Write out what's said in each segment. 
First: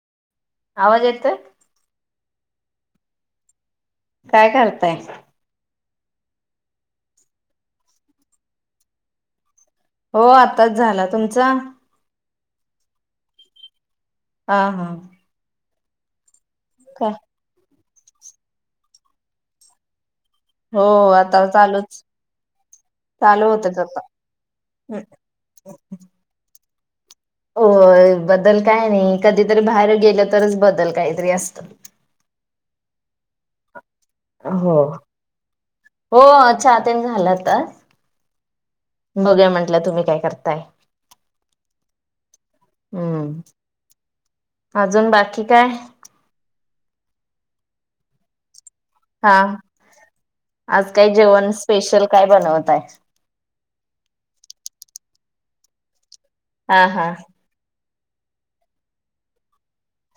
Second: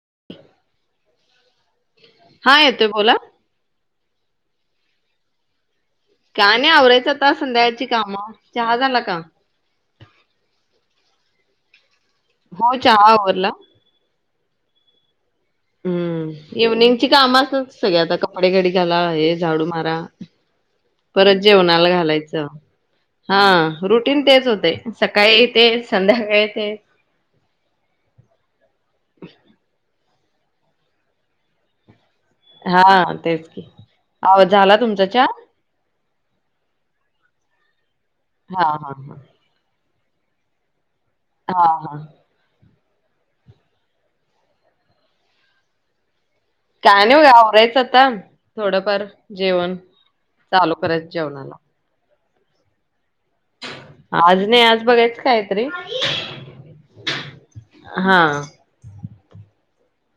[inaudible] आवाज येतोय. हा येतोय बोला. काय करताय. काय नाही आवरायच आता संध्याकाळची काम. चहा झाला का? हो आताच झाला तुमचा. हो चहाआवरला. हा हा. हम्म. इव्हनिंग ची काय काम असतात. सगळे आता कपडे घडी घाला आहे झाडू मारा हो परत आता जेवणाला चालूच घालायचं चालू होतच हा आता रुटीन तेच होते सकाळी तेच संध्याकाळी तेच होय बदल काही नाही कधीतरी बाहेर गेल तरच बदल काहीतरी असतं. हा हा तेच की. आव झाला हो तुमचा चहा हो चहा ते झाला आता. हा हा बघुया म्हटल्या तुम्ही काय करताय. हा हा, हम्म अजून बाकी काय? काय नाही हो ए आवरायचं आता थोडंफार हा जेवण चालू आज काय करायचं जेवण जेवणाला. स्पेशल काय बनवताय. आज नाही आज बघायचं कायतरी. आई हा हा. हा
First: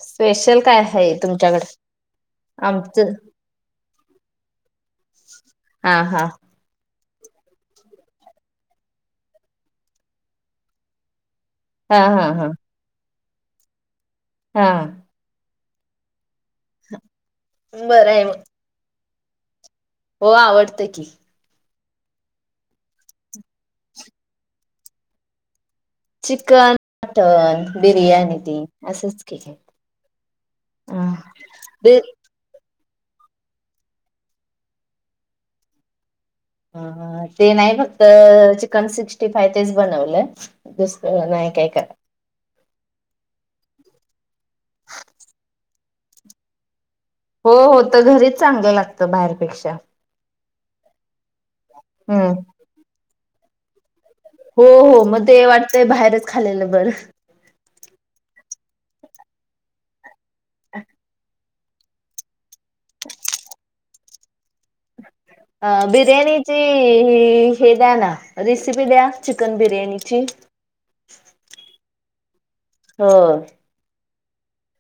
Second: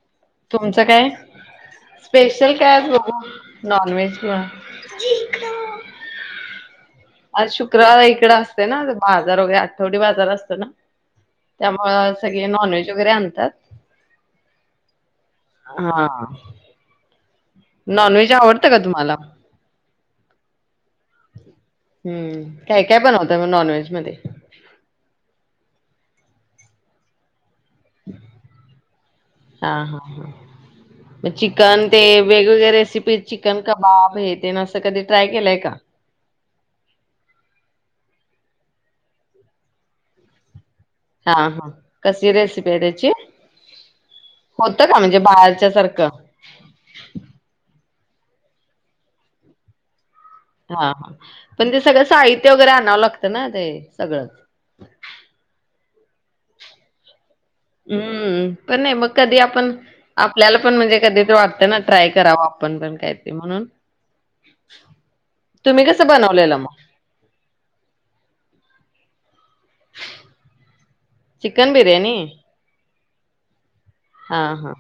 स्पेशल तुमचं काय आहे तुमच्याकडे स्पेशल काय आमचं बघू नॉन व्हेज कीवा हा हा आज शुक्रवार इकडे असते बाजार वगैरे आठवडे बाजार असतो ना. हा त्यामुळ हा सगळे हा नॉनव्हेज वगैरे आण त्यात. हा. हा [unintelligible] बरं आहे नॉनव्हेज मग आवडतं का तुम्हाला? हो आवडतं की हूं काय काय बनवताय म नॉनव्हेज मध्ये चिकन, मटन बिर्याणी ती असंच की हा हा हा म चिकन बे ते वेगवेगळ्या रेसिप ते चिकन कबाब हे तेनं असं कधी ट्राय केलं का? अअ ते नाही फक्त चिकन सिक्स्टी फाय तेच बनवलंय. दुसरं हा नाही हा काय करा कशी रेसिपी आहे त्याची होत का? म्हणजे बाहेरच्या सारखं हो होत घरीच चांगलं लागतं बाहेरपेक्षा हा हा पण ते सगळं हम्म साहित्य वैरे आणावं लागं कना ते सगळं हो हो मध्ये वाट ते बाहेरच खालेलं बर अम्म पण नाय मग कधी आपण आपल्याला पण म्हणजे कधी तर वाटतं ना ट्राय करावा. आपण पण काय ते म्हणून [unintelligible] अ कसं बिर्याणीची बनवलेलं मग? ही हे द्या ना. रेसिपी द्या. चिकन बिरयाणीची त्यांनी होय. हा हा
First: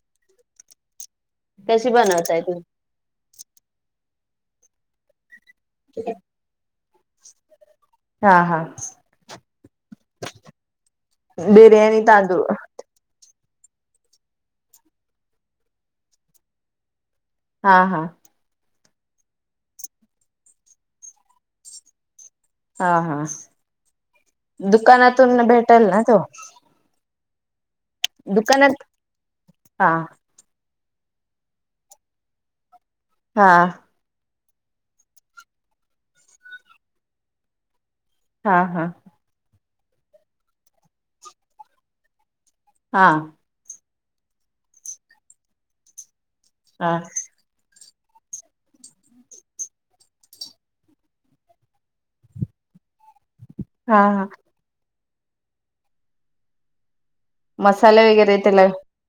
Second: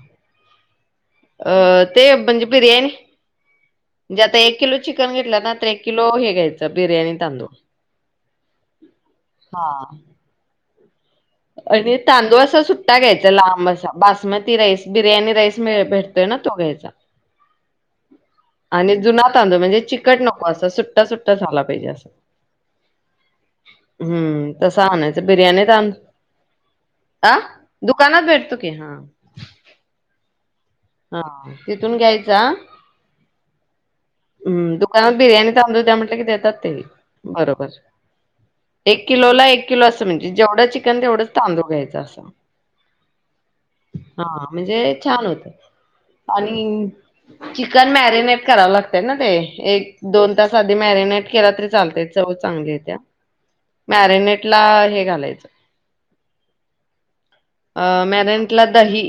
अं कशी ते बनवताय म्हणजे तुम्ही बिर्याणी जे आता एक किलो चिकन घेतला ना एक किलो हे घ्यायचं बिर्याणी तांदूळ हा हा हां. आणि तांदूळ असा सुट्टा घ्याय लांब असा बासमती राईस बिर्याणी राईस मिळ भेटतोय ना तो घ्यायचा. हा हा आणि जुना तांदूळ म्हणजे चिकट नको असं सुट्टा सुट्टा झाला पाहिजे असं हा हा हम्म. तसा आणायचा दुकानातून बिर्याणी भेटेल ना तांदूळ तो आ दुकानात भेटतो की, दुकानात हा हा हा तिथून घ्यायचा हा हम् दुकानात बिर्याणी थांबू द्या म्हट कि देतात ते बरोबर हा हा एक किलो ला एक किल असं म्हणजे जेवढं चिकन तेवढंच तांदू घ्यायं असं हां हा म्हणजे छान होत आणि हा च कण मॅरिनेट कराव लागतय ना ते, एक दोन तास आधी मॅरिनेट केला तरी चालतय चव चांगली येत्या हा हा मॅरिनेट ला हे घाल [unintelligible] अ मसाले वगैरे त्याला मॅरेंटला दही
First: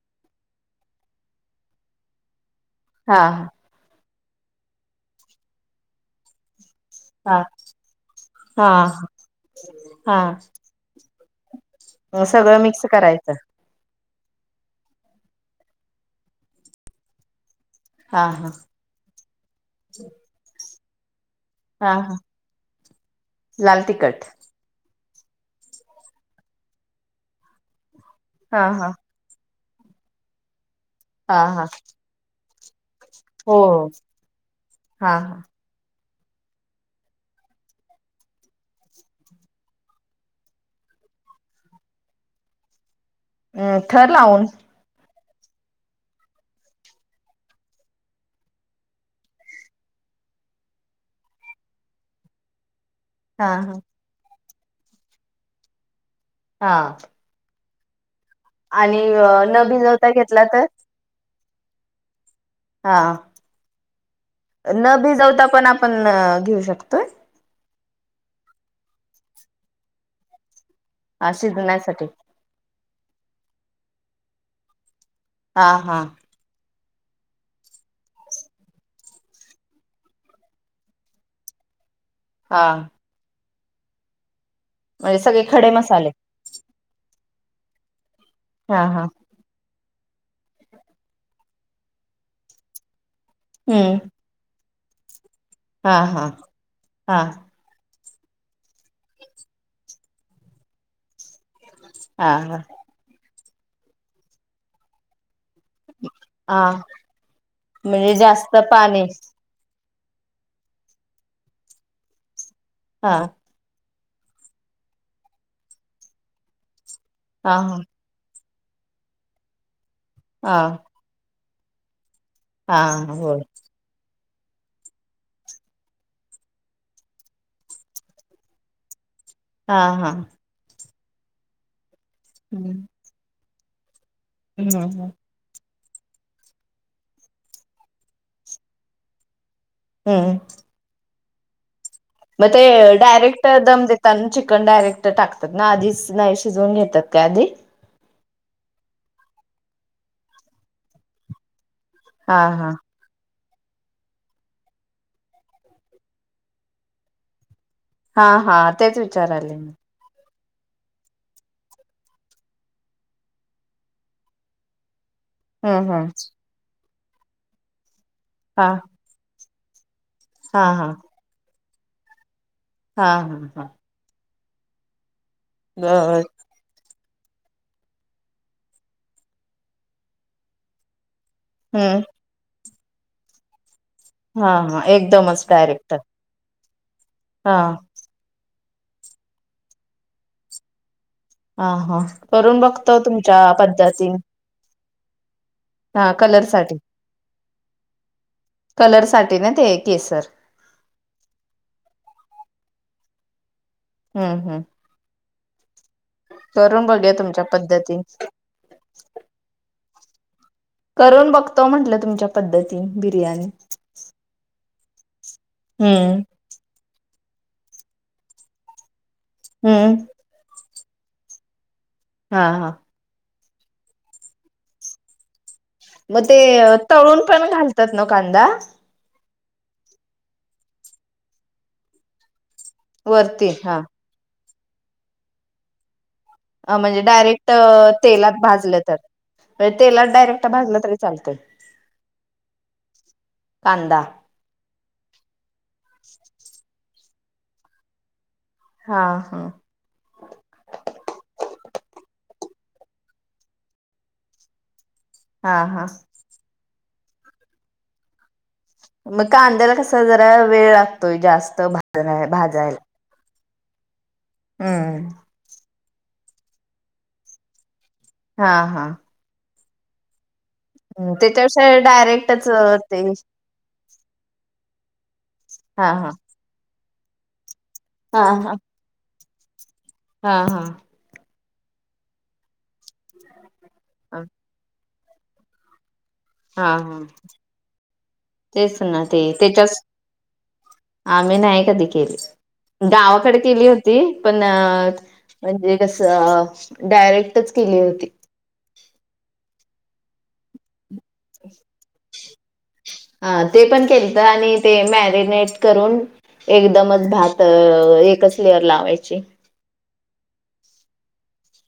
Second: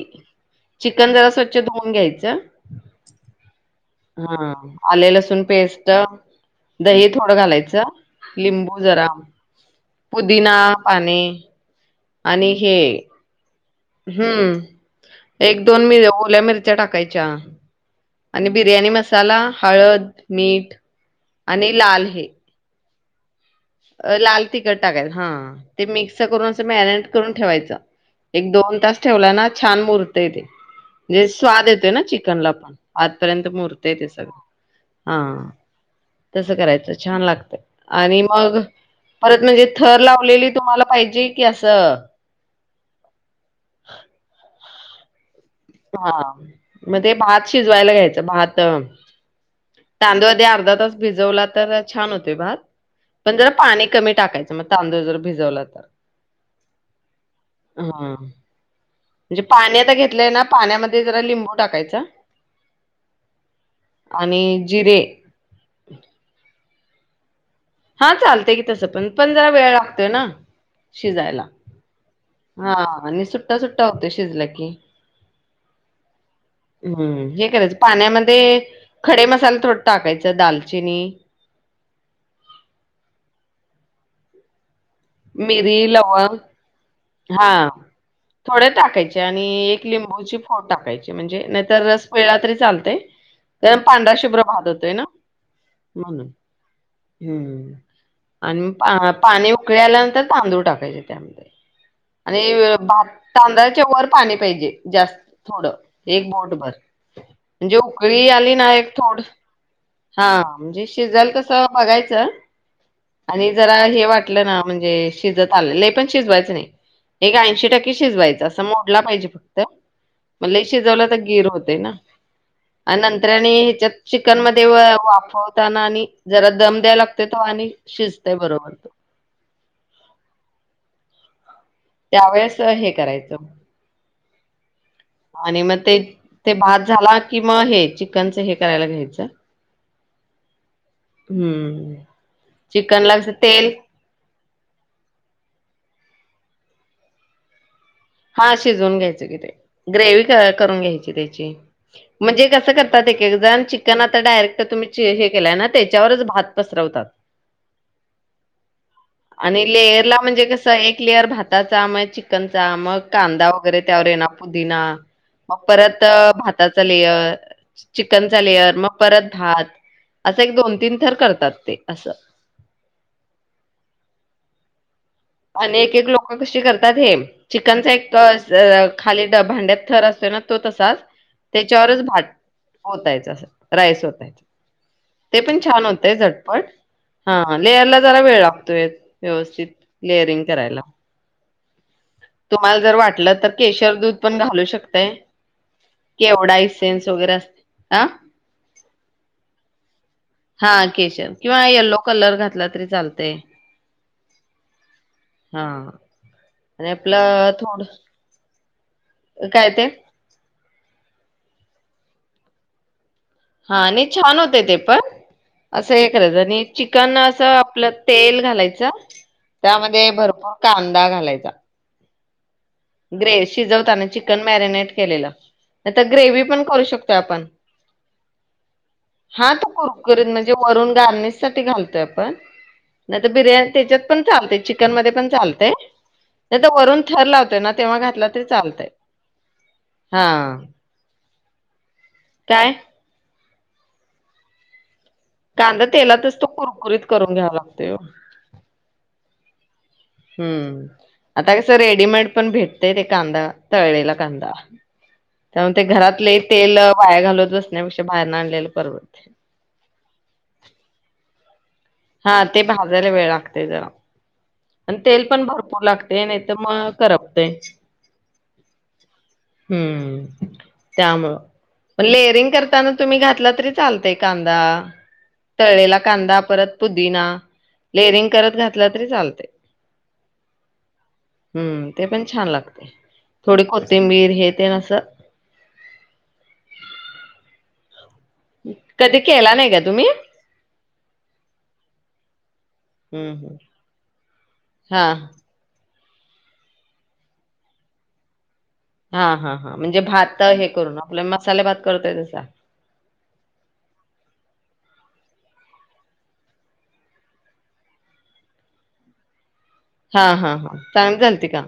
चिकन जरा स्वच्छ धुवून घ्यायचं हा हा आले लसूण पेस्ट दही हा थोडं घालायचं हा लिंबू जरा पुदिना पाने अ आणि सगळं हे मिक्स करायचं हम्म एक दोन मि ओल्या मिरच्या टाकायच्या हा हा आणि बिर्याणी मसाला हळद मीठ आणि हा लाल हा हे लाल अ तिखट लाल तिखट टाकायचं हा ते मिक्स करून अस मॅरेंट करून ठेवायच एक हा दोन हा तास ठेवला ना छान मूरतय ते जे हा हा स्वाद येतोय ना चिकनला [inaudible] आतपर्यंत हो मुरतय ते सगळं हा तसं करायचं छान लागतं आणि मग परत म्हणजे थर लावलेले तुम्हाला पाहिजे की असं अम् थर लावून हा मधे भात शिजवायला घ्यायचं भात तांदूळ द्या आधी अर्धा तास भिजवला तर छान होतोय भात पण हा जरा हा पाणी कमी टाकायचं म तांदूळ जर भिजवला तर हा हा आणि म्हणजे न पाणी आता भिजवता घेतलंय घेतला ना तर पाण्यामध्ये जरा लिंबू टाकायचा हा आणि न जिरे भिजवता पण आपण घेऊ शकतो [inaudible] हा चालतंय की तसं पण पण जरा वेळ लागतोय ना हा शिजायला शिजण्यासाठी हा आणि सुट्टा सुट्टा होतोय शिजला की हा हा. हम्म हे करायचं पाण्यामध्ये खडे मसाला थोड टाकायचं दालचिनी हा. म्हणजे सगळे खडे मिरी मसाले लवंग हा. थोडे हा हा टाकायचे आणि लिंबूची फोड टाकायची म्हणजे नाहीतर रस पिळला तरी चालते त्या हम्म पांडरा शुभ्र भात ते ना. हा हा. म्हणून हा हम्म. आणि पाणी उकळ आल्यानंतर तांदूळ टाकायचे त्यामध्ये हा हा आणि भा तांदळाचे वर पाणी पाहिजे जास थोडं एक बोट हा भर म्हणजे म्हणजे उकळी आली जास्त ना एक पाणी थोड हा म्हणजे शिजल तसं बघायचं हा आणि जरा हे वाटलं ना म्हणजे शिजत आलेलं पण शिजवायचं नाही एक हा ऐंशी हा टक्क शिजयचं मोडला पाहिजे फक्त म्हण हा शिजवला तर गीर होत ते ना. आणि हा होय नंतर्याने ह्याच्यात चिकन मध तेव्हा वाफवताना आणि जरा दम द्यायला लागते तो आणि शिजतय बरोबर हा हा. त्यावेेळेस हे करायचं ह ह. आणि मग ते ते भात झाला कि मग हे चिकनच हे करायला घ्यायचं हम्म हम्म मग ते चिकनला कसं डायरेक्ट तेल दम देतातना चिकन डायरेक्ट टाकतात ना आधीच नाहीशीजोन येतात काय आधी हा शिजवून घ्यायच किथ ग्रेवी करून घ्यायची त्याची हा म्हणजे हा कसं करतात एक एक जण चिकन आता डायरेक्ट तुम्ही हे केलाय ना त्याच्यावरच भात पसरवतात हा हा तेच विचारले मी तस एक लेअर भाताचांम चिकन आमक कांदा वगैरे त्यावर येणार पुदीिना मग हम्म परत हम्म भाता स्ल चिकन चा हा लेअर मग परत भात असं एक हा दोन हा तीन थर करतात ते असं हा हा हा आणि एक एक बर लोक कशी करतात हे चिकनचा एक खाली भांड्यात थर असतोय ना तो तसाच त्याच्यावरच हम्म भात होतायचं राईस होतय हा हा ते एकदमच पण छान डायरेक्ट होतेय झटपट हा लेरला जरा वेळ व्यवस्थित लेअरिंग करायला हा हा करून तुम्हाला जर बघतो तुमच्या पद्धतीने ते केवढा सेन्स वगैरे असते आह कलरसाठीठी ना ते केसर हा केशर किंवा यल्लो कलर घातला तरी चालतय हम् हम् हा करून आणि बघया तुमच्या आपलं पद्धतीन थोडं काय ते करून बघतो म्हंटलं तुमच्या पद्धती बिर्याणी हा नाही, छान होतय ते बरं असं हे हम्म करायचं, आणि चिकन अस आपलं तेल घालायचं. हम्म त्यामध्ये भरपूर कांदा घालायचा. हा हा ग्रेवी शिजवताना चिकन मॅरिनेट केलेलं. नाही तर मग ते ग्रेव्ही पण करू शकतोय तळून आपण पण घालतात, ना कांदा? हा तो कुरकुरीत म्हणजे वरून गार्निश साठी, घालतोय आपण नाही तर वरती बिर्याणी हा तेच्यात पण चालतय चिकन मध्ये पण चालतय? अ म्हणजे डायरेक्ट तेलात तरी भाजलं चालतय तर व्हय तेलात डायरेक्ट हा भाजलं तरी चालतय [unintelligible] काय? कांदा कांदा तेलातच तो कुरकुरीत करून घ्यावा, लागतोय ओ हा, हं हम आता कसं रेडीमेड पण भेटतयं, ते कांदा तळलेला कांदा हा त्यामुळे ते हा घरात लई तेल वाया घालत बसण्यापेक्षा बाहेरन आणलेल मग कांद्याला कसा जरा वेळ लागतोय, जास्त स्त भा [unintelligible] हा ते भाजायला वेळ लागत ते जरा आणि हम्म तेल पण भरपूर लागत ते नाही, तर मग करपतय. हा, हा हम्म! हम्म, त्यामुळं, त्याच्यापेक्षा पण डायरेक्टच लेअरिंग करताना ते तुम्ही घातला तरी चालतयं कांदा हा तळलेला हा कांदा परत पुदीना हा लेरिंग करत हा घातलें, तरी चालतं हा, हा हम्म! ते पण छान लागतय. थोडी कोथिंबीर तेन आस हा, हा तेच ना कधी ते केला नाही त्याच्याच का तुम्ही आम्ही नाही कधी केली. हम्म गावाकडे हम्म केली होती. पण हा म्हणजे कसं डायरेक्टच केली होती. हा हा हा म्हणजे भात हे करून आपल्या मसाले भात करतोय तसा हा ते पण केलतं आणि ते मॅरिनेट करून एकदमच भात अ एकच लेअर लावायची. हा हा हा चांगली झालती का?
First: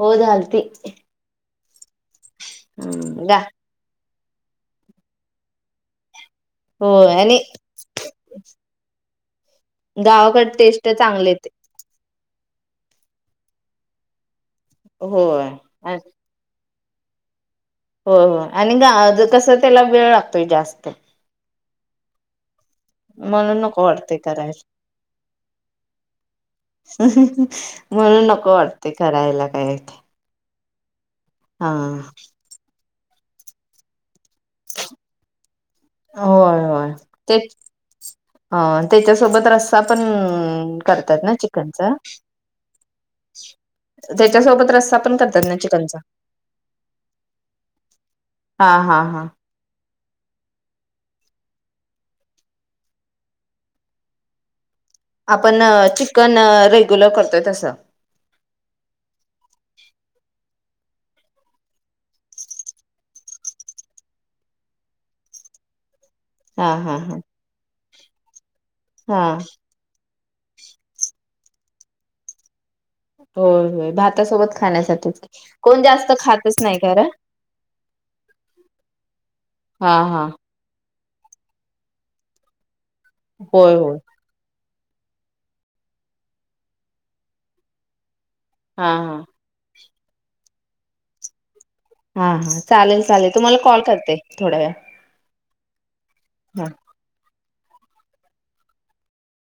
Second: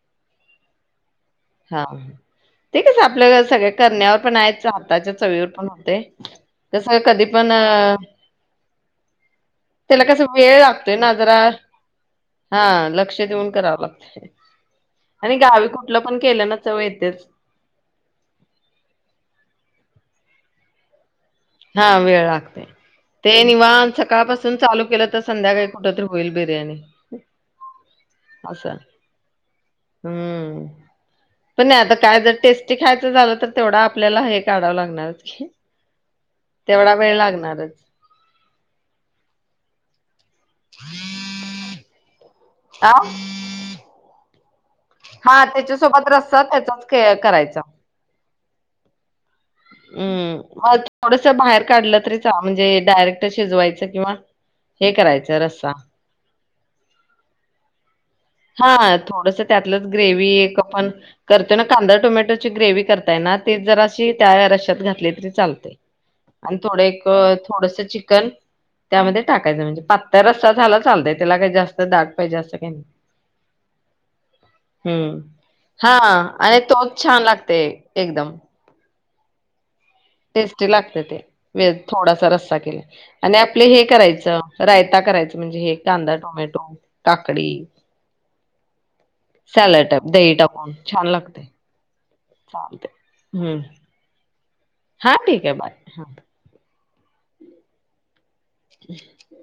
हो झालती. हा ते कस हं, गा आपल्या सगळ्या करण्यावर पण आहेच हाताच्या चवीवर पण होते. कसंय होय कधी आणि पण अ त्याला कसं गावाकड वेळ टेस्ट लागतोय ना चांगले जरा येते हा लक्ष देऊन करावं लागतं. होय [unintelligible] चव येतेच हो हो आणि ग कसं त्याला वेळ लागतोय जास्त. हा वेळ लागतो. म्हणून नको वाटते करायला, केलं तर संध्याकाळी कुठ तरी होईल बिर्याणी म्हणून नको असं वाटते करायला काय. हम्म पण हा नाही आता काय जर टेस्टी खाय झालं तर तेवढं आपल्याला हे काढावं लागणार‌च की. होय होय तेवढा वेळ ते लागणारच त्याच्यासोबत रस्सा पण ह् करतात ना चिकनचा आ त्या सोबत रस्सा पण करतात हा ना चिकनचा. त्याच्यासोबत रस्सा त्याचाच क करायचा. हा हा हा. हम् म थोडस बाहेर काढलं तरी म्हणजे डायरेक्ट शिजवायचं किंवा हे करायचं आपण रस्सा चिकन रेग्युलर करतोय तसं. प्लस ग्रेवी करतो ना कांदा टोमॅटोची ग्रेव करताय ना ते जराशी त्या रस्सात घातली तरी चालते. आणि हा थोडं हा एक हा थोडस चिकन कण त्यामध्ये हा टाकायच म्हणजे पात त्या रस्ता झाला चालतय त्याला काही जास्त दाग पाहिजे अस काय नायी. हो हो भातासोबत खाण्यासाठीच, कोण हा जास्त आणि खातच नायी तोच खर. छान लागते एकदम हा हा. ते ते वे थोडासा रस्सा केला. आणि आपले होय हे होय करायच रायता करायच म्हणजे हे कांदा टोमॅटो काकडी. हा हा. दई टाकून छान लागतय. हा हा चालेल चालेल तुम्हाला कॉल करते. थोड्या या बाय, हा. [inaudible] [inaudible]